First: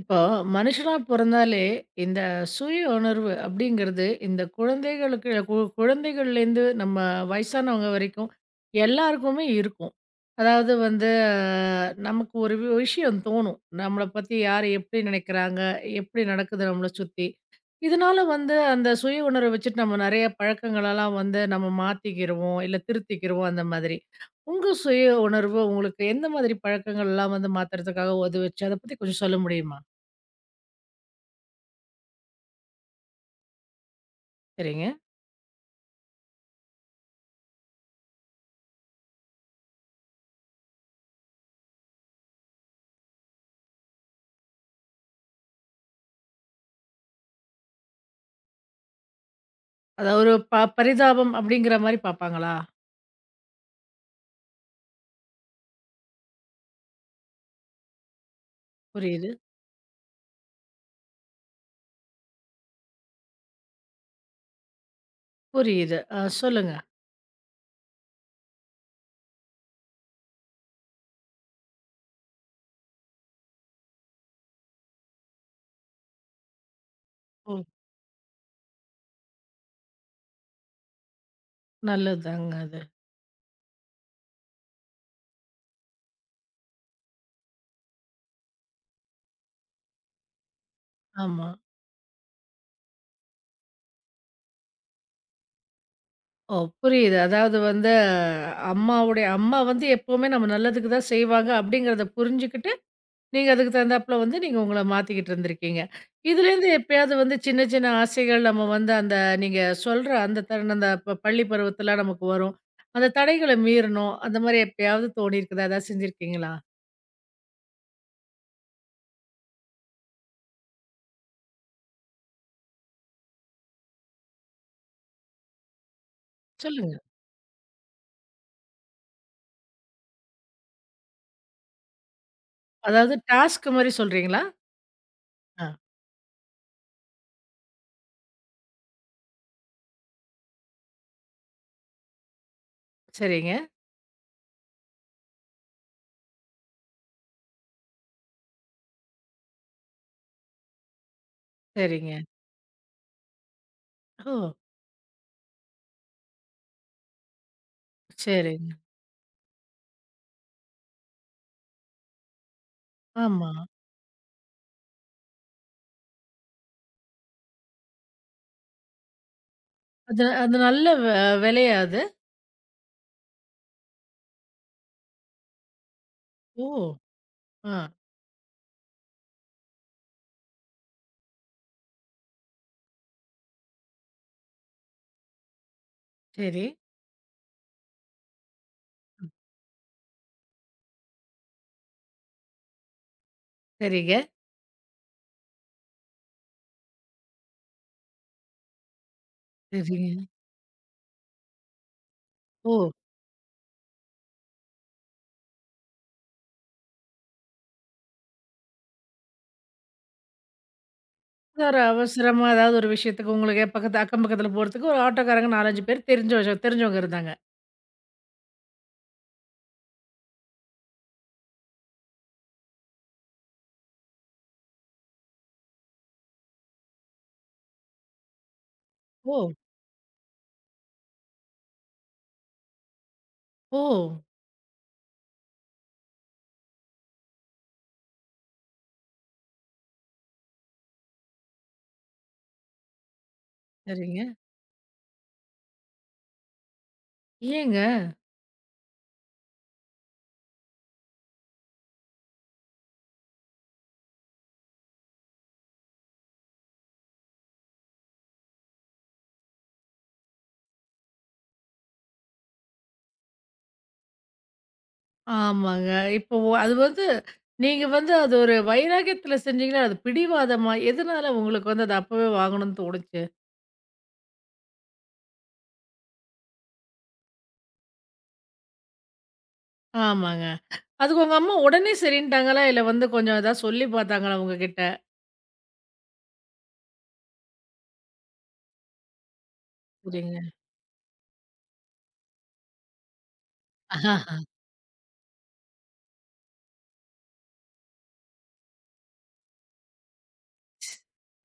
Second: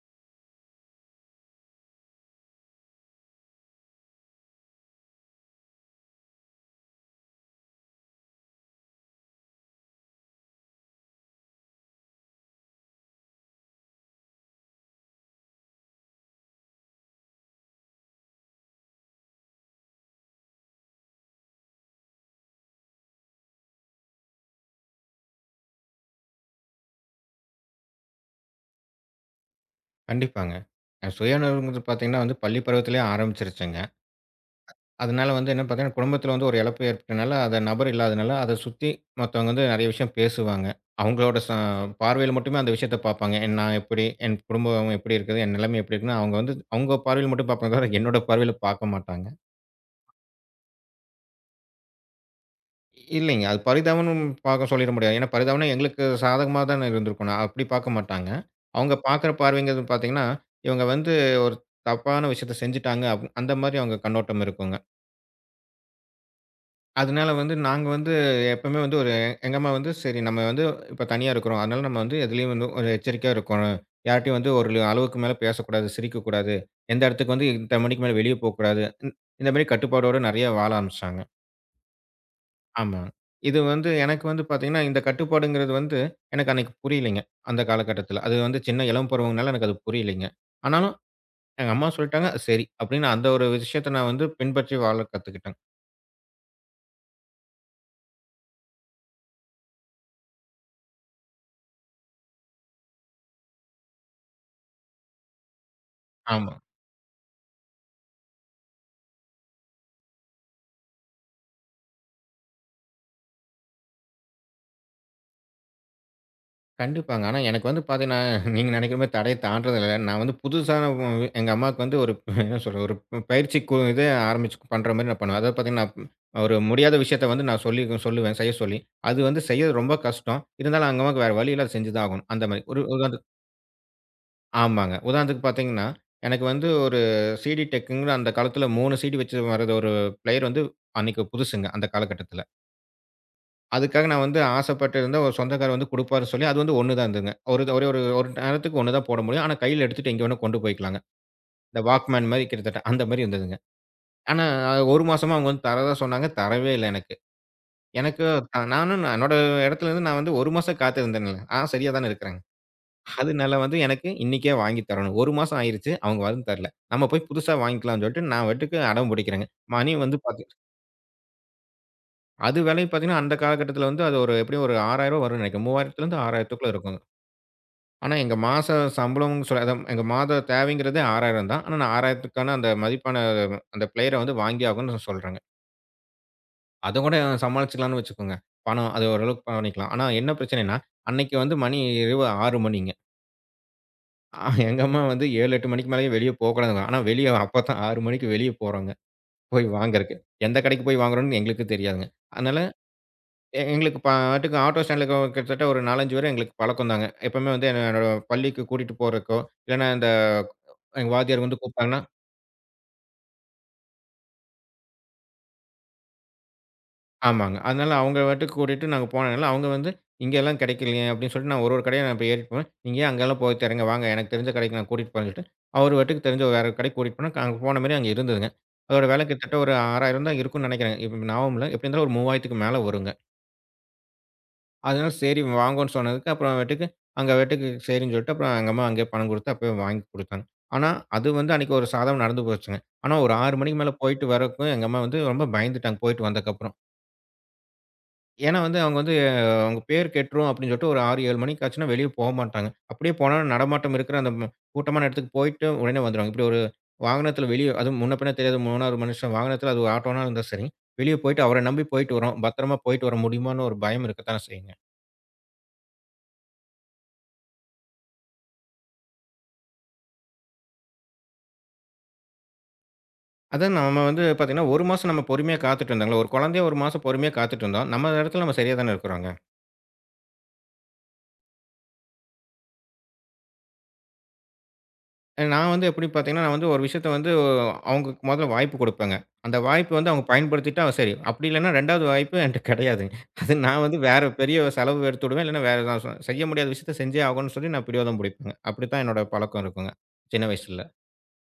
இப்போ மனுஷனா பொறந்தாலே இந்த சுய உணர்வு அப்படிங்கிறது இந்த குழந்தைகளுக்கு குழந்தைகள்லேருந்து நம்ம வயசானவங்க வரைக்கும் எல்லாருக்குமே இருக்கும். அதாவது வந்து நமக்கு ஒரு விஷயம் தோணும். நம்மளை பற்றி யார் எப்படி நினைக்கிறாங்க, எப்படி நடக்குது நம்மளை சுற்றி. இதனால வந்து அந்த சுய உணர்வை வச்சுட்டு நம்ம நிறைய பழக்கங்களெல்லாம் வந்து நம்ம மாற்றிக்கிடுவோம் இல்லை திருத்திக்கிடுவோம் அந்த மாதிரி. உங்கள் சுய உணர்வு உங்களுக்கு எந்த மாதிரி பழக்கங்கள்லாம் வந்து மாற்றுறதுக்காக உதவுச்சு, அதை பற்றி கொஞ்சம் சொல்ல முடியுமா? கண்டிப்பாங்க. அ சுயநலம்ங்கிறது பார்த்தீங்கன்னா வந்து பள்ளி பருவத்திலேயே ஆரம்பிச்சுருச்சுங்க. சரிங்க. அதனால வந்து என்ன பார்த்தீங்கன்னா, குடும்பத்தில வந்து ஒரு இழப்பு ஏற்பட்டனால, அந்த நபர் இல்லாதனால அத சுத்தி மத்தவங்க வந்து நெறைய விஷயம் பேசுவாங்க. அவங்களோட ச பார்வையில மட்டுமே அந்த விஷயத்த பார்ப்பாங்க. நான் எப்படி? என் குடும்பம் எப்படி இருக்குது? என் நிலைமை எப்படி இருக்குன்னு அவங்க வந்து அவங்க பார்வையில மட்டும் பார்ப்பாங்க தவிர, என்னோட பார்வையில பார்க்க மாட்டாங்க. அதாவது ஒரு பரிதாபம் அப்படிங்கிற மாரி பார்ப்பாங்களா? இல்லைங்க. அது பரிதாபம்ன்னு பார்க்க சொல்லிட முடியாது. ஏன்னா பரிதாபம்ன்னா எங்களுக்கு சாதகமா தானே இருந்திருக்கணும். அப்படி பார்க்க மாட்டாங்க. அவங்க புரியுது, பார்க்குற பார்வைங்கிறது பார்த்தீங்கன்னா, இவங்க வந்து ஒரு தப்பான விஷயத்த செஞ்சுட்டாங்க. அந்த மாரி அவங்க கண்ணோட்டம் இருக்குங்க. புரியுது. அ சொல்லுங்க. அதனால வந்து நாங்க வந்து எப்பவுமே வந்து ஒரு எங்க அம்மா வந்து சரி நம்ம வந்து இப்ப தனியா இருக்கிறோம். அதனால நம்ம வந்து எதுலயும் வந்து ஒரு எச்சரிக்கையா இருக்கணும். யார்ட்டயும் வந்து ஒரு அளவுக்கு மேல பேசக்கூடாது, சிரிக்கக்கூடாது. எந்த இடத்துக்கு வந்து ம். இத்தன மணிக்கு மேல வெளிய போக்கூடாது. இந்த மாரி கட்டுப்பாடோட நெறைய வாழ ஆரம்பிச்சாங்க. நல்லதுதாங்க அது. ஆமா. இது வந்து எனக்கு வந்து பார்த்தீங்கன்னா, இந்த கட்டுப்பாடுங்கிறது வந்து எனக்கு அன்னைக்கு புரியலைங்க. அந்த காலகட்டத்தில. அது வந்து சின்ன இளம் பருவம்னால எனக்கு அது புரியலைங்க. ஆனாலும் ஆமா. எங்க அம்மா சொல்லிட்டாங்க, சரி அப்படின்னு அந்த ஒரு விஷயத்த நான் வந்து பின்பற்றி வாழ கத்துக்கிட்டேன். ஓ! புரியுது. அதாவது வந்து அம்மாவுடைய அம்மா வந்து எப்பவுமே நம்ம நல்லதுக்கு தான் செய்வாங்க அப்படிங்கிறத புரிஞ்சுக்கிட்டு, நீங்க அதுக்கு தகுந்தாப்புல வந்து நீங்க உங்கள மாத்திக்கிட்டு இருந்திருக்கீங்க. ஆமா. இதுலேருந்து எப்பயாவது வந்து சின்ன சின்ன ஆசைகள் நம்ம வந்து அந்த நீங்க சொல்ற அந்த தருணம் அந்த பள்ளி பருவத்தில நமக்கு வரும். அந்த தடைகள மீறணும். அந்த மாரி எப்பயாவது தோணியிருக்குதா? ஏதாவது செஞ்சிருக்கீங்களா? கண்டிப்பாங்க. ஆனா எனக்கு வந்து பார்த்தீங்கன்னா, நீங்க நினைக்கிற மாரி தடைய தாண்டுறது இல்ல. நான் வந்து புதுசான உ எங்க அம்மாவுக்கு வந்து என்ன சொல்றது, ஒரு பயிற்சி இது ஆரம்பிச்சு பண்ற மாரி நான் பண்ணுவேன். அதாவது பார்த்தீங்கன்னா, ஒரு முடியாத சொல்லுங்க. விஷயத்த வந்து நான் சொல்லுவேன், செய்ய சொல்லி. அது வந்து செய்ய ரொம்ப கஷ்டம். இருந்தாலும் எங்க அம்மாவுக்கு வேற வழி இல்ல, அத செஞ்சு தான் ஆகணும். அந்த மாரி. ஒரு ஒரு அதாவது டாஸ்க் மாரி சொல்றீங்களா? ஆமாங்க. உதாரணத்துக்கு ஆ. பார்த்தீங்கன்னா, எனக்கு வந்து ஒரு சிடி டெக்குங்கிற அந்த காலத்தில 3 சிடி வச்சு வர்றது ஒரு பிளேயர் வந்து அன்னைக்கு புதுசுங்க, அந்த காலகட்டத்தில. சரிங்க, அதுக்காக நான் வந்து ஆசைப்பட்டு இருந்தேன். ஒரு சொந்தக்காரர் வந்து குடுப்பாருன்னு சொல்லி, அது வந்து 1 தான் இருந்ததுங்க. ஒரு ஒரே ஒரு ஒரு நேரத்துக்கு 1 தான் போட முடியும். ஆனா கையில எடுத்துட்டு எங்க வேணா கொண்டு போய்க்கலாங்க. இந்த சரிங்க. வாக்மேன் மாரி கிட்டத்தட்ட அந்த மாரி இருந்ததுங்க. ஓ! ஆனா 1 மாசமா அவங்க வந்து தர்றதா சொன்னாங்க. தரவே இல்ல எனக்கு. எனக்கு சரிங்க. நான் என்னோட இடத்துலருந்து நான் வந்து 1 மாசம் காத்திருந்தேன்ல. ஆ சரியா தானே இருக்கிறேன். ஆமா. அதனால வந்து எனக்கு இன்னைக்கே வாங்கி தரணும். 1 மாசம் ஆயிருச்சு. அவங்க வந்து தரல. நம்ம போய் புதுசா வாங்கிக்கலாம்ன்னு சொல்லிட்டு நான் பாட்டுக்கு அடம் பிடிக்கிறேங்க. மணி வந்து அது பாத்து அது நல்ல வெலையா அது? அது விலை பாத்தீங்கன்னா, அந்த காலகட்டத்தில வந்து அது ஒரு எப்படியும் ஒரு ரூ. 6,000 வரும்னு நினைக்கிறேன். 3000லேருந்து ஓ! 6000த்துக்குள்ள இருக்குங்க. ஆ. ஆனா எங்க மாச சம்பளம்னு சொல்ல அதான் எங்க மாத தேவைங்கிறதே 6,000 தான். ஆனா நான் 6,000க்கான அந்த மதிப்பான அந்த பிளேயர வந்து வாங்கி ஆகணும்னு நான் சொல்றேங்க. சரி. அதக்கூட சமாளிச்சுக்கலாம்ன்னு வச்சுக்கோங்க. பணம் அது ஓரளவுக்கு பண்ணிக்கலாம். ஆனா என்ன பிரச்சனைன்னா, அன்னைக்கு வந்து மணி இரவு 6 மணிங்க. சரிங்க, ஆ எங்க அம்மா வந்து 7, 8 மணிக்கு மேலேயே வெளிய போக்கூடாதுங்க. ஆனா, வெளிய அப்பதான் 6 மணிக்கு வெளிய போறோங்க. போய் வாங்குறக்கு. சரிங்க. எந்த கடைக்கு போய் வாங்குறோம்னு எங்களுக்கு தெரியாதுங்க. அதனால ஓ! எங்களுக்கு பாட்டுக்கு ஆட்டோ ஸ்டாண்டுக்கு கிட்டத்தட்ட ஒரு 4, 5 பேரும் எங்களுக்கு பழக்கம் தாங்க. எப்பவுமே வந்து என்னோட பள்ளிக்கு கூட்டிட்டு போறக்கோ, இல்லன்னா இந்த எங்க வாத்தியார் வந்து ஒரு கூப்பிட்டாங்கன்னா அவசரமா ஏதாவது ஒரு விஷயத்துக்கு உங்களுக்கு பக்கத்து அக்கம் பக்கத்துல போறதுக்கு ஒரு ஆட்டோக்காரங்க 4, 5 பேர் தெரிஞ்ச தெரிஞ்சவங்க இருந்தாங்க. ஆமாங்க. அதனால அவங்க பாட்டுக்கு கூட்டிட்டு நாங்க போனனால, அவங்க வந்து "இங்கலாம் கெடைக்கலையே" அப்படின்னு சொல்லிட்டு நான் ஒரு ஒரு கடையா நான் இப்ப ஏறிட்டு போவேன். "நீங்க ஏன் அங்கலாம் போய் தேடுறீங்க? வாங்க எனக்கு தெரிஞ்ச கடைக்கு நான் கூட்டிட்டு போறேன்னு" சொல்லிட்டு, அவரு பாட்டுக்கு தெரிஞ்ச ஒரு வேற கடைக்கு கூட்டிட்டு போனா, அங்க போன மாரி அங்க இருந்ததுங்க. அதோட வெல ஓ! கிட்டத்தட்ட ஒரு 6,000 தான் இருக்கும்னு நெனைக்கிறேங்க. இப்ப ஞாபகம் இல்ல. எப்படி இருந்தாலும் ஒரு 3000க்கு மேல வருங்க. ஓ! அதனால சரி வாங்கோன்னு சொன்னதுக்கு, அப்புறமேட்டுக்கு அங்கபாட்டுக்கு சரின்னு சொல்லிட்டு, அப்புறம் எங்க அம்மா அங்கேயே பணம் குடுத்து அப்பயே வாங்கி குடுத்தாங்க. ஆனா, அது வந்து அன்னைக்கு ஒரு சாதாரண நடந்து போச்சுங்க. ஆனா, ஒரு 6 மணிக்கு மேல சரிங்க. போயிட்டு வரக்கும் எங்க அம்மா வந்து ரொம்ப பயந்துட்டாங்க போயிட்டு வந்ததுக்கப்புறம். ஏங்க? ஏன்னா வந்து அவங்க வந்து அவங்க பேர் கெட்டுரும் அப்படின்னு சொல்லிட்டு ஒரு 6, 7 மணிக்கு ஆச்சுன்னா வெளிய போமாட்டாங்க. அப்படியே போனா நடமாட்டம் இருக்கிற அந்த ம கூட்டமான இடத்துக்கு போயிட்டு உடனே வந்துருவாங்க. இப்படி ஒரு வாகனத்தில வெளிய அதுவும் முன்ன பின்ன தெரியாத 3வது மனுஷன் வாகனத்தில அது ஒரு ஆட்டோனா இருந்தா சரி. வெளிய போயிட்டு அவர நம்பி போயிட்டு வரோம். பத்திரமா போயிட்டு வர முடியுமான்னு ஒரு பயம் இருக்கத்தானே செய்யுங்க. ஆமாங்க. இப்போ அது வந்து நீங்க வந்து அது ஒரு வைராக்கியத்துல செஞ்சீங்களா? அது பிடிவாதமா? எதனால உங்களுக்கு வந்து அது அப்பவே வாங்கணும்னு தோணுச்சு? அதான் நம்ம வந்து பார்த்தீங்கன்னா, 1 மாசம் நம்ம பொறுமையா காத்துட்டு இருந்தாங்கல்ல. ஒரு குழந்தையை 1 மாசம் பொறுமையா காத்துட்டு இருந்தோம். நம்ம இடத்துல நம்ம சரியா தானே இருக்கிறோங்க. ஆமாங்க. அதுக்கு உங்க அம்மா உடனே சரின்ட்டாங்களா? இல்ல வந்து கொஞ்சம் ஏதாவது சொல்லி பார்த்தாங்களா உங்ககிட்ட? நான் வந்து எப்படி பார்த்தீங்கன்னா, நான் வந்து ஒரு விஷயத்த வந்து அவங்களுக்கு மொதல்ல வாய்ப்பு குடுப்பேங்க. அந்த வாய்ப்பு வந்து அவங்க சரிங்க. பயன்படுத்திட்டா சரி. அப்படி இல்லன்னா 2வது வாய்ப்பு என்ட்ட கிடையாதுங்க. அது நான் வந்து வேற பெரிய செலவு எடுத்து விடுவேன். இல்லன்னா வேற நான் செய்ய முடியாத விஷயத்த செஞ்சே ஆகணும்னு சொல்லி நான் பிடிவாதம் பிடிப்பேங்க. அப்படித்தான் என்னோட பழக்கம் இருக்குங்க. சின்ன வயசுல.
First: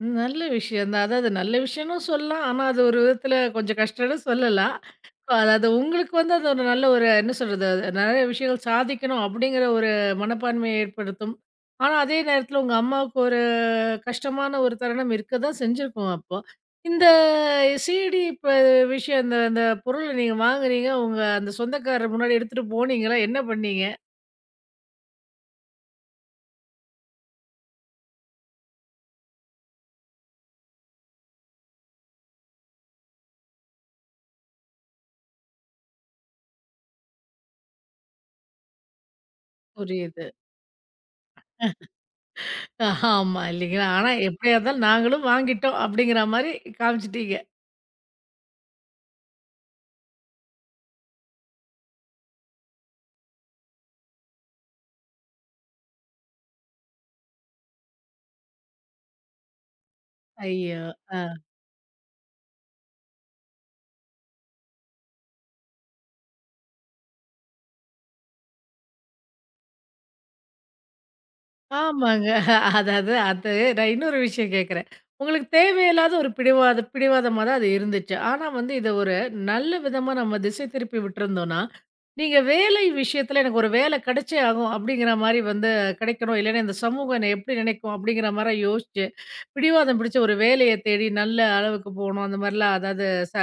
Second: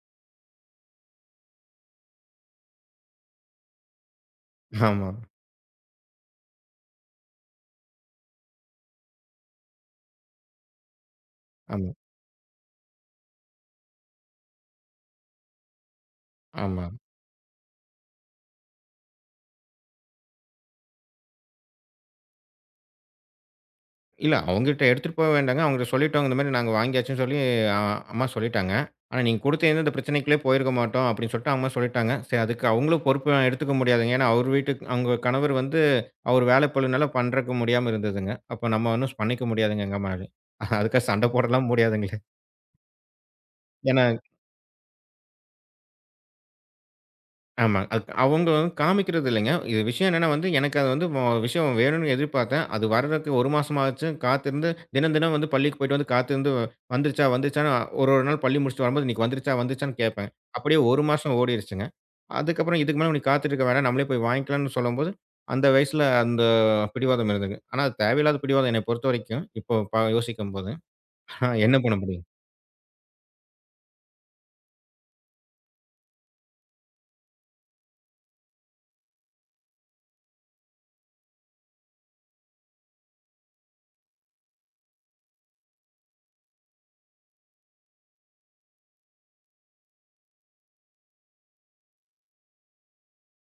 ம். நல்ல விஷயம் தான். அதாவது நல்ல விஷயம்னு சொல்லலாம். ஆனா அது ஒரு விதத்துல கொஞ்சம் கஷ்டம்னு சொல்லலாம். ஆமா, அதாவது உங்களுக்கு வந்து அது ஒரு நல்ல ஒரு என்ன சொல்றது? நெறைய விஷயங்கள் சாதிக்கணும் அப்படிங்கிற ஒரு மனப்பான்மையை ஏற்படுத்தும். ஆமா, ஆனா அதே நேரத்துல உங்க அம்மாவுக்கு ஒரு கஷ்டமான ஒரு தருணம் இருக்க தான் செஞ்சிருக்கும் அப்போ. ஆமா. இந்த சிடி இப்ப விஷயம் இந்த இந்த பொருள நீங்க வாங்குனீங்க. உங்க அந்த சொந்தக்காரர் முன்னாடி எடுத்துட்டு போனீங்களா? என்ன பண்ணீங்க? இல்ல. அவங்ககிட்ட எடுத்துட்டு போக வேண்டாங்க. அவங்ககிட்ட சொல்லிட்டோம். இந்த மாரி நாங்க வாங்கியாச்சுன்னு சொல்லி அ அம்மா சொல்லிட்டாங்க. ஆனா நீங்க குடுத்து இந்த பிரச்சனைக்குள்ளே போயிருக்க மாட்டோம் அப்படின்னு சொல்லிட்டு அம்மா சொல்லிட்டாங்க. சரி அதுக்கு அவங்களும் பொறுப்பு எடுத்துக்க முடியாதுங்க. ஏன்னா அவர் வீட்டுக்கு அவங்க கணவர் வந்து அவர் வேலை பளுனால பண்றக்கு முடியாம இருந்ததுங்க. அப்ப நம்ம ஒண்ணும் பண்ணிக்க முடியாதுங்க எங்க புரியுது. மேலயும். அதுக்காக சண்டை போடலாம் முடியாதுங்களே. ஆமா இல்லைங்களா? ஏன்னா ஆனா எப்படியா இருந்தாலும் நாங்களும் வாங்கிட்டோம் அப்படிங்கிற மாரி காமிச்சுட்டீங்க. ஆமா. அது அவங்க வந்து காமிக்கிறது இல்லைங்க. இது விஷயம் என்னன்னா வந்து, எனக்கு அது வந்து விஷயம் வேணும்னு எதிர்பார்த்தேன். அது வர்றதுக்கு 1 மாசமாச்சு காத்திருந்து, தினம் தினம் வந்து பள்ளிக்கு போயிட்டு வந்து காத்திருந்து வந்துருச்சான்னு ஒரு ஒரு நாள் பள்ளி முடிச்சுட்டு வரும்போது, இன்னைக்கு வந்துருச்சான்னு கேட்பேன். அப்படியே ஐயோ! 1 ஆ. மாசம் ஓடிருச்சுங்க. அதுக்கப்புறம் இதுக்கு மேல நீ காத்துட்டு இருக்க வேணாம். நம்மளே போய் வாங்கிக்கலாம்னு சொல்லும்போது, அந்த வயசுல அந்த பிடிவாதம் இருந்தது. ஆனா அது தேவையில்லாத பிடிவாதம் என்னை பொறுத்தவரைக்கும், இப்போ யோசிக்கும்போது. என்ன பண்ண முடியும்? ஆமாங்க. அதாவது அது நான் இன்னொரு விஷயம் கேட்கிறேன். உங்களுக்கு தேவையில்லாத ஒரு பிடிவாதமா தான் அது இருந்துச்சு. ஆனா வந்து இத ஒரு நல்ல விதமா நம்ம திசை திருப்பி விட்டுருந்தோம்னா, நீங்க வேலை விஷயத்துல எனக்கு ஒரு வேலை கிடைச்சே ஆகும் அப்படிங்கிற மாரி வந்து கிடைக்கணும். இல்லைன்னா இந்த சமூகம் என்ன எப்படி நினைக்கும் அப்படிங்கிற மாரி யோசிச்சு, பிடிவாதம் பிடிச்ச ஒரு வேலைய தேடி நல்ல அளவுக்கு போணும். அந்த மாரிலாம் அதாவது ச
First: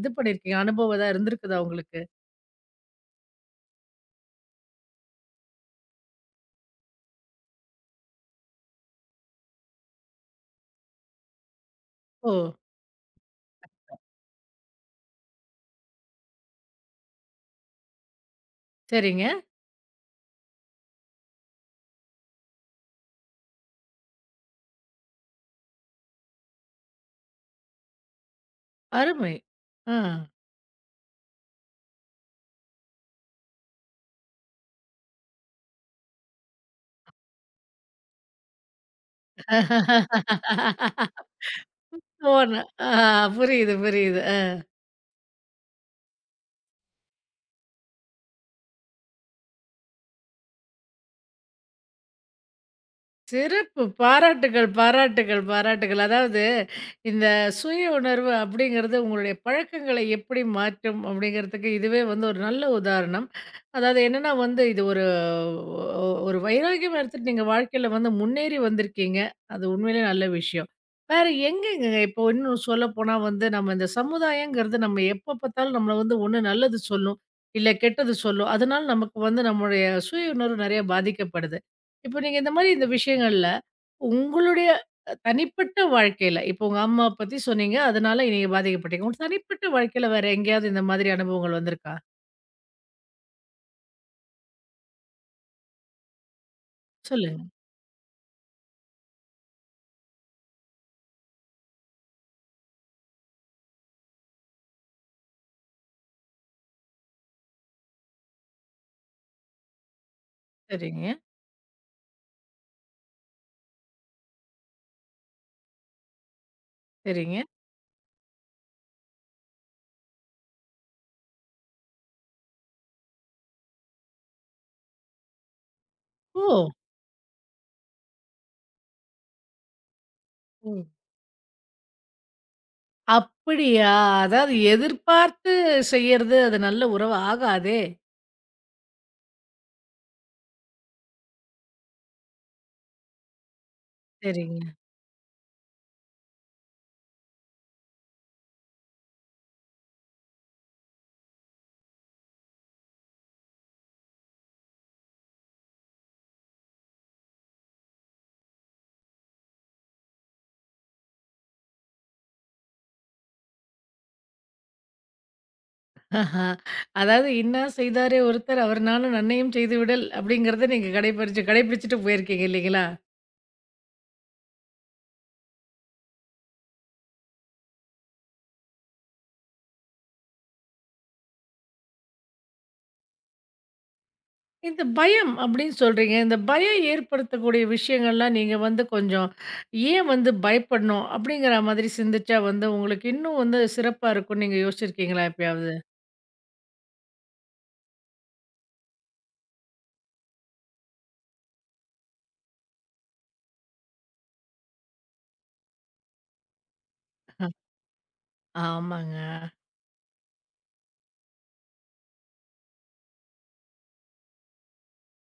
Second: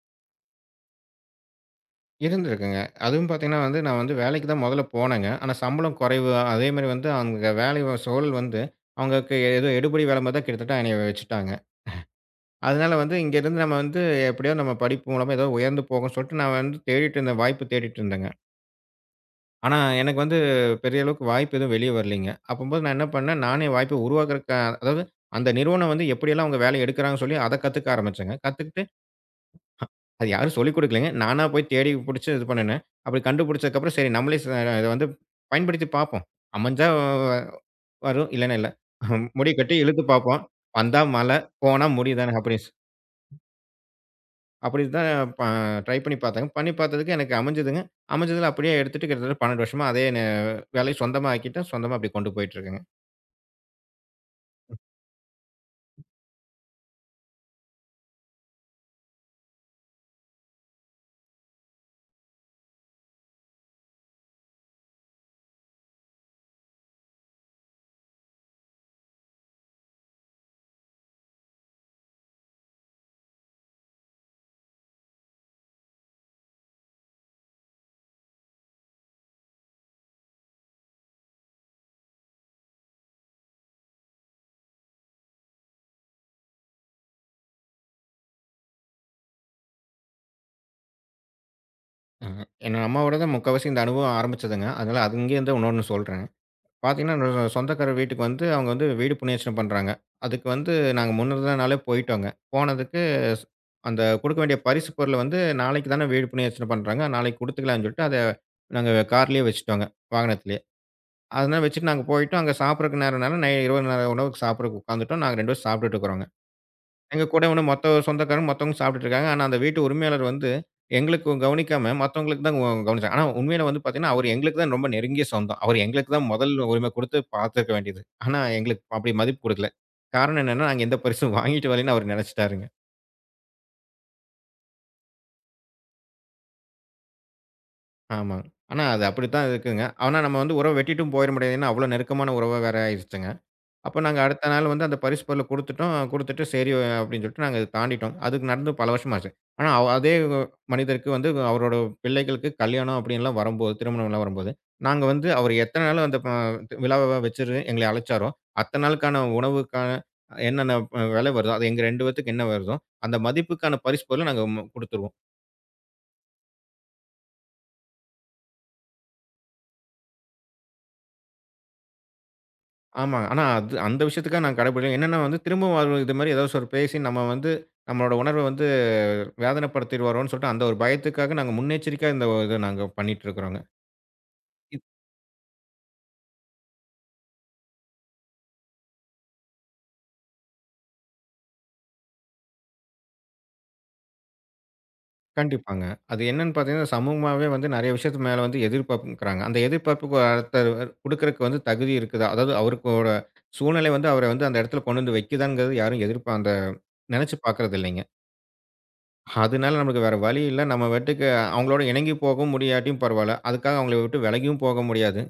இது பண்ணியிருக்கீங்க. அனுபவம் ஏதாவது இருந்திருக்குதா உங்களுக்கு? இருந்திருக்குங்க. அதுவும் பார்த்தீங்கன்னா வந்து, நான் வந்து வேலைக்கு தான் முதல்ல போனேங்க. ஆனா சம்பளம் குறைவு. அதேமாரி வந்து அங்க சூழல் வந்து அவங்களுக்கு ஏதோ எடுபிடி வேலை மாரி தான் கிட்டத்தட்ட என்னைய வச்சுட்டாங்க. ஓ! அதனால வந்து இங்கேருந்து நம்ம வந்து எப்படியோ நம்ம படிப்பு மூலமா ஏதோ உயர்ந்து போகணும்னு சொல்லிட்டு நான் வந்து தேடிட்டு இருந்தேன். வாய்ப்பு தேடிட்டு இருந்தேங்க. சரிங்க. ஆனா எனக்கு வந்து பெரிய அளவுக்கு வாய்ப்பு எதுவும் வெளிய வரலீங்க. அப்பம்போது நான் என்ன பண்ணேன், நானே வாய்ப்ப உருவாக்குறக்கு அதாவது அந்த நிறுவனம் வந்து எப்படியெல்லாம் அவங்க வேலை எடுக்கிறாங்கன்னு சொல்லி அத கத்துக்க ஆரம்பிச்சேங்க. கத்துக்கிட்டு அருமை. ஆ. அது யாரும் சொல்லிக் குடுக்கலங்க. நானா போய் தேடி புடிச்சு இது பண்ணுனேன். அப்படி கண்டுபிடிச்சதுக்கப்புறம் சரி நம்மளே ச இத வந்து பயன்படுத்தி பார்ப்போம். அமைஞ்சா வ- வரும், இல்லன்னா இல்ல. முடி கட்டி இழுத்து பார்ப்போம். வந்தா மழை, போனா முடி தானே ஓன ஆ புரியுது, புரியுது. அப்படி தான் ப ட்ரை பண்ணி பார்த்தேங்க. பண்ணி பார்த்ததுக்கு எனக்கு அமைஞ்சதுங்க. அமைஞ்சதுல அப்படியே எடுத்துட்டு கிட்டத்தட்ட 12 வருஷமா அதே நே வேலைய சொந்தமா ஆக்கிட்டேன். சொந்தமா அப்படி கொண்டு போயிட்டுருக்கேங்க. சிறப்பு! பாராட்டுகள், பாராட்டுகள், பாராட்டுகள். அதாவது இந்த சுய உணர்வு அப்படிங்கிறது உங்களுடைய பழக்கங்களை எப்படி மாற்றும் அப்படிங்கிறதுக்கு இதுவே வந்து ஒரு நல்ல உதாரணம். அதாவது என்னன்னா வந்து இது ஒரு ஒரு வைராக்கியமா எடுத்துட்டு நீங்க வாழ்க்கையில வந்து முன்னேறி வந்திருக்கீங்க. அது உண்மையிலேயே நல்ல விஷயம். வேற எங்கங்க இப்போ இன்னும் சொல்லப்போனா வந்து நம்ம இந்த சமுதாயங்கிறது நம்ம எப்ப பார்த்தாலும் நம்மள வந்து ஒண்ணு நல்லது சொல்லும், இல்ல கெட்டது சொல்லும். அதனால நமக்கு வந்து நம்முடைய சுய உணர்வு நெறைய பாதிக்கப்படுது. இப்போ நீங்க இந்த மாரி இந்த விஷயங்கள்ல, உங்களுடைய அ தனிப்பட்ட வாழ்க்கையில, இப்போ உங்க அம்மா பத்தி சொன்னீங்க. அதனால நீங்க பாதிக்கப்பட்டீங்க. உங்க தனிப்பட்ட வாழ்க்கையில வேற எங்கேயாவது இந்த மாதிரி அனுபவங்கள் வந்திருக்கா? ம். என்னோட அம்மாவோட தான் முக்காவாசி இந்த அனுபவம் ஆரம்பிச்சதுங்க. அதனால அங்கேருந்து இன்னொன்னு சொல்றேன். பார்த்தீங்கன்னா, என்னோட சொல்லுங்க. சொந்தக்கார வீட்டுக்கு வந்து அவங்க வந்து வீடு புண்ணியார்ச்சனை பண்றாங்க. அதுக்கு வந்து நாங்க முந்தின நாளே போயிட்டோங்க. போனதுக்கு ஸ் அந்த குடுக்க வேண்டிய பரிசு பொருள வந்து நாளைக்கு தானே வீடு புண்ணியார்ச்சனை பண்றாங்க. நாளைக்கு குடுத்துக்கலாம்னு சொல்லிட்டு அத நாங்க கார்லயே வச்சுட்டோங்க. வாகனத்திலேயே. சரிங்க, அதெல்லாம் வச்சுட்டு நாங்க போயிட்டோம். அங்க சாப்பிடறக்கு நேரம்னால நை இரவு நேர உணவுக்கு சாப்பிடறக்கு உட்காந்துட்டோம். நாங்க 2 பேரும் சாப்பிட்டுட்டு இருக்கிறோங்க. எங்க சரிங்க. கூட வந்து மொத்த சொந்தக்காரங்க மத்தவங்க சாப்பிட்டுட்டு இருக்காங்க. ஆனா அந்த வீட்டு உரிமையாளர் வந்து எங்களுக்கு கவனிக்காம மத்தவங்களுக்கு தான் கவனிச்சாங்க. ஆனா உண்மையில வந்து பார்த்தீங்கன்னா, அவரு எங்களுக்கு தான் ரொம்ப நெருங்கிய சொந்தம். அவரு எங்களுக்கு தான் ஓ! முதல் உரிமை குடுத்து பார்த்துக்க வேண்டியது. ஆனா எங்களுக்கு அப்படி மதிப்பு குடுக்கல. காரணம் என்னன்னா, ம். நாங்க எந்த பரிசும் வாங்கிட்டு வரலன்னு அவரு நெனச்சுட்டாருங்க. அப்படியா? அதாவது எதிர்பார்த்து செய்யறது, அது நல்ல உறவு ஆகாதே. ஆமாங்க. ஆனா அது அப்படித்தான் இருக்குங்க. ஆனா நம்ம வந்து உறவ வெட்டிட்டும் போயிற முடியாது. ஏன்னா அவ்வளோ நெருக்கமான உறவா வேற ஆயிருச்சுங்க. அப்ப நாங்க அடுத்த சரிங்க. நாள் வந்து அந்த பரிசு பொருள குடுத்துட்டோம். குடுத்துட்டு சரி அப்படின்னு சொல்லிட்டு நாங்க தாண்டிட்டோம். அதுக்கு நடந்து பல வருஷமாச்சு. ஆனா அதே மனிதருக்கு வந்து அவரோட பிள்ளைகளுக்கு கல்யாணம் அப்படின்லாம் வரும்போது, திருமணம்லாம் வரும்போது, நாங்க வந்து அவர் எத்தன நாள் அந்த ப விழாவ வச்சுரு எங்கள அழைச்சாரோ, அத்தன நாளுக்கான உணவுக்கான என்னென்ன விலை வருதோ, அது எங்க 2 பேத்துக்கு என்ன வருதோ, அந்த மதிப்புக்கான பரிசு பொருள நாங்க குடுத்துருவோம். ஆஹா. அதாவது "இன்னா செய்தாரே ஒருத்தர், அவர்னாலும் நன்மையும் செய்து விடல்" அப்படிங்கிறத நீங்க கடைபிடிச்சுட்டு போயிருக்கீங்க இல்லைங்களா? ஆமாங்க. ஆனா அது அந்த விஷயத்துக்காக நாங்க கடைபிடிக்கல. என்னன்னா வந்து திரும்பவும் அவர் இது மாரி ஏதாவது ஒரு பேசி நம்ம வந்து நம்மளோட உணர்வ வந்து வேதனைப்படுத்திருவாரோன்னு சொல்லிட்டு அந்த ஒரு பயத்துக்காக நாங்க முன்னெச்சரிக்கையா இந்த இத நாங்க பண்ணிட்டு இருக்கிறோங்க. இந்த இத் பயம் அப்படின்னு சொல்றீங்க. இந்த பயம் ஏற்படுத்தக்கூடிய விஷயங்கள்லாம் நீங்க வந்து கொஞ்சம், "ஏன் வந்து பயப்படணும்?" அப்படிங்கிற மாதிரி சிந்திச்சா வந்து உங்களுக்கு இன்னும் வந்து சிறப்பா இருக்கும்னு நீங்க யோசிச்சிருக்கீங்களா எப்பயாவது? கண்டிப்பாங்க. அது என்னன்னு பார்த்தீங்கன்னா, சமூகமாவே வந்து நெறைய விஷயத்து மேல வந்து எதிர்பார்க்கிறாங்க. அந்த எதிர்பார்ப்புக்கு ஒருத்தர் குடுக்குறக்கு வந்து தகுதி இருக்குதா? அதாவது அவருக்கோட சூழ்நிலை வந்து அவர வந்து அந்த இடத்துல கொண்டு வந்து வைக்குதாங்கிறது யாரும் எதிர்ப்பா அந்த நெனைச்சு பார்க்கறது இல்லைங்க. ஆமாங்க. அதனால நமக்கு வேற வழி இல்ல. நம்ம பாட்டுக்கு அவங்களோட இணங்கி போகவும் முடியாட்டியும் பரவால்ல. அதுக்காக அவங்கள விட்டு விலகியும் போக முடியாது.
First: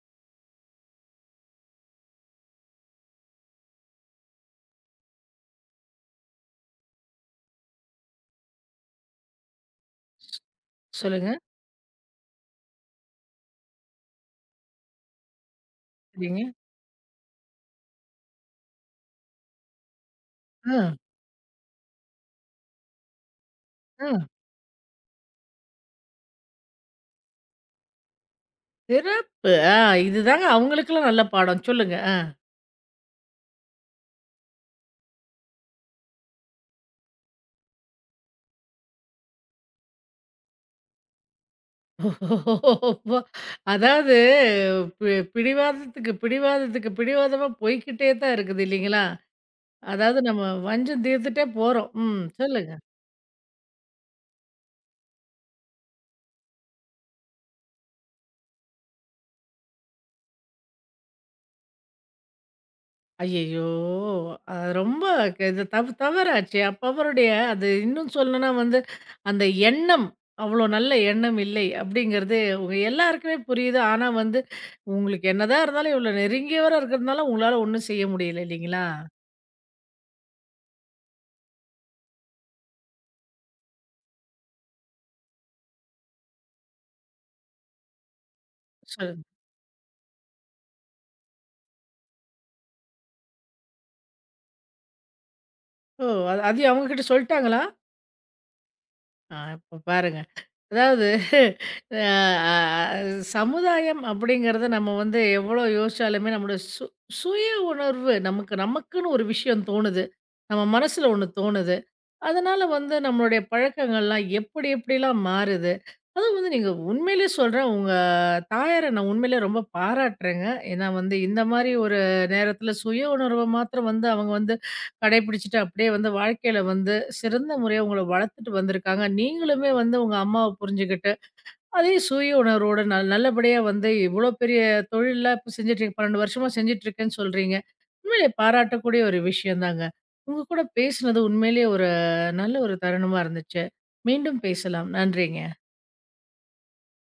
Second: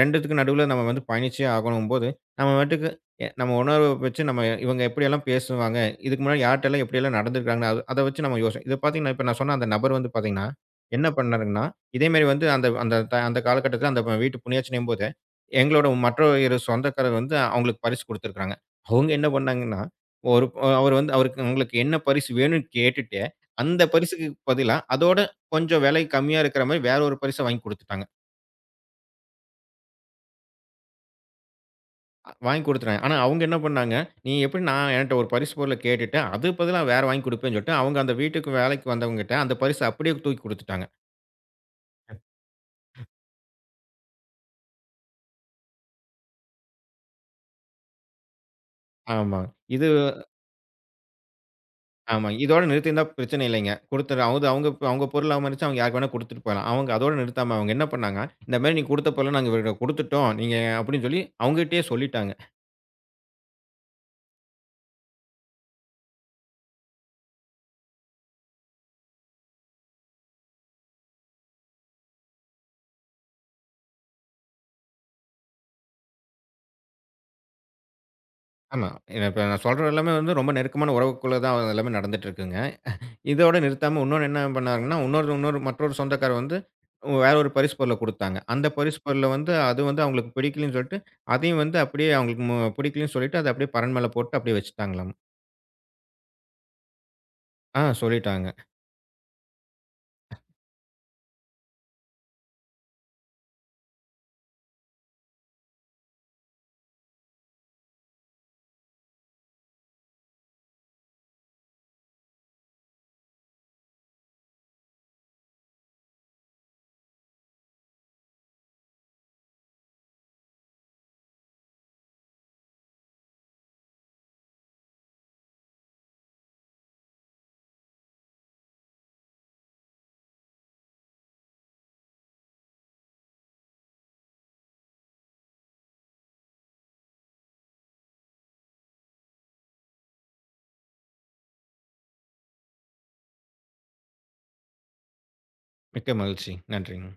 2த்துக்கும் நடுவுல நம்ம வந்து பயணிச்சே ஆகணும்போது, நம்ம பாட்டுக்கு நம்ம உணர்வ வச்சு நம்ம இவங்க எப்படியெல்லாம் பேசுவாங்க, இதுக்கு முன்னாடி யார்ட்டலாம் எப்படியெல்லாம் நடந்துருக்காங்க, அது அத வச்சு நம்ம யோசி இத பார்த்தீங்கன்னா, இப்ப நான் சொன்ன அந்த நபர் வந்து ஸ்- பார்த்தீங்கன்னா, என்ன சொல்லுங்க. பண்ணாருங்கன்னா, இதே மாரி வந்து அந்த அந்த த அந்த காலகட்டத்தில அந்த வீட்டு புண்ணியாச்சினையும்போது, எங்களோட மற்ற சரிங்க. 2 சொந்தக்காரர் வந்து அவங்களுக்கு பரிசு குடுத்துருக்காங்க. அவங்க என்ன பண்ணாங்கன்னா, ஒரு ஆ, அவரு வந்து அவருக்கு உங்களுக்கு என்ன பரிசு வேணும்னு கேட்டுட்டு அந்த ஆ. பரிசுக்கு பதிலா, அதோட கொஞ்சம் விலை கம்மியா இருக்கிற மாரி வேற ஒரு பரிச வாங்கி குடுத்துட்டாங்க. சிறப்பு. ஆ இதுதாங்க அவங்களுக்கெல்லாம் நல்ல பாடம். சொல்லுங்க. ஆ. வாங்கி குடுத்துட்டாங்க. ஆனா, அவங்க என்ன பண்ணாங்க, நீ எப்படி நான் என்ட்ட ஒரு பரிசு பொருள கேட்டுட்டு, அதுக்கு பதிலா வேற வாங்கி குடுப்பேன்னு சொல்லிட்டு, அவங்க அந்த வீட்டுக்கு வேலைக்கு வந்தவங்ககிட்ட அந்த பரிச அப்படியே தூக்கி குடுத்துட்டாங்க. ஓஹோ! அதாவது பிடிவாதத்துக்கு பிடிவாதத்துக்கு பிடிவாதமா போய்க்கிட்டே தான் இருக்குது இல்லைங்களா? ஆமா. இது அதாவது நம்ம வஞ்சம் தீர்த்துட்டே போறோம். ம். ஆமா. இதோட சொல்லுங்க. நிறுத்தியிருந்தா பிரச்சனை இல்லைங்க. குடுத்துட்டு அது அவங்க அவங்க பொருளா மதிச்சு அவங்க யாருக்கு வேணா குடுத்துட்டு போலாம். அவங்க அதோட நிறுத்தாம அவங்க என்ன பண்ணாங்க, இந்த மாரி நீ குடுத்த பொருள நாங்க இவர்ட்ட குடுத்துட்டோம். நீங்க அப்படின்னு சொல்லி அவங்ககிட்டயே சொல்லிட்டாங்க. ஐயய்யோ! அது ரொம்ப இது தவறாச்சே! அப்ப அவருடைய அது இன்னும் சொல்லணும்னா வந்து, அந்த எண்ணம் அவ்ளோ நல்ல எண்ணம் இல்லை அப்படிங்கிறது உங்க எல்லாருக்குமே புரியுது. ஆனா வந்து, உங்களுக்கு என்னதான் இருந்தாலும் இவ்ளோ நெருங்கியவரா இருக்கிறதுனால, உங்களால ஒண்ணும் செய்ய முடியல இல்லைங்களா? ஆமா. இப்ப நான் சொல்றது எல்லாமே வந்து ரொம்ப நெருக்கமான உறவுக்குள்ள தான் எல்லாமே நடந்துட்டு இருக்குங்க. இதோட நிறுத்தாம இன்னொன்னு என்ன பண்ணாங்கன்னா, இன்னொரு இன்னொரு மற்றொரு சொந்தக்காரர் வந்து வேற ஒரு பரிசு பொருள குடுத்தாங்க. அந்த பரிசு சொல்லுங்க. பொருள வந்து அது வந்து அவங்களுக்கு பிடிக்கலன்னு சொல்லிட்டு, அதையும் வந்து அப்படியே அவங்களுக்கு பிடிக்கலன்னு சொல்லிட்டு, அத அப்படியே பரண் மேல போட்டு அப்படியே வச்சுட்டாங்களாம். ஓ! அது அதையும் அவங்க கிட்ட சொல்ட்டாங்களா? ஆ சொல்லிட்டாங்க. ஆ இப்ப பாருங்க. அதாவது அ அ சமுதாயம் அப்படிங்கிறத நம்ம வந்து எவ்வளோ யோசிச்சாலுமே நம்முடைய சுய உணர்வு நமக்கு நமக்குன்னு ஒரு விஷயம் தோணுது. நம்ம மனசுல ஒண்ணு தோணுது. அதனால வந்து நம்மளுடைய பழக்கங்கள்லாம் எப்படி எப்படிலாம் மாறுது. அதுவும் வந்து நீங்க உண்மையிலே சொல்றேன், உங்க தாயார நான் உண்மையிலே ரொம்ப பாராட்டுறேங்க. ஏன்னா வந்து இந்த மாரி ஒரு நேரத்தில சுய உணர்வ மாத்திரம் வந்து அவங்க வந்து கடைபிடிச்சுட்டு அப்படியே வந்து வாழ்க்கையில வந்து சிறந்த முறையா உங்கள வளர்த்துட்டு வந்திருக்காங்க. நீங்களுமே வந்து உங்க அம்மாவ புரிஞ்சுகிட்டு அதே சுய உணர்வோட நல்லபடியா வந்து இவ்வளோ பெரிய தொழில்லாம் இப்ப செஞ்சுட்டு இருக்க 12 வருஷமா செஞ்சுட்டு இருக்கேன்னு சொல்றீங்க. உண்மையிலேயே பாராட்டக்கூடிய ஒரு விஷயம் தாங்க. உங்க கூட பேசினது உண்மையிலேயே ஒரு நல்ல ஒரு தருணமா இருந்துச்சு. மீண்டும் பேசலாம். நன்றிங்க. மிக்க மகிழ்ச்சி. நன்றிங்க.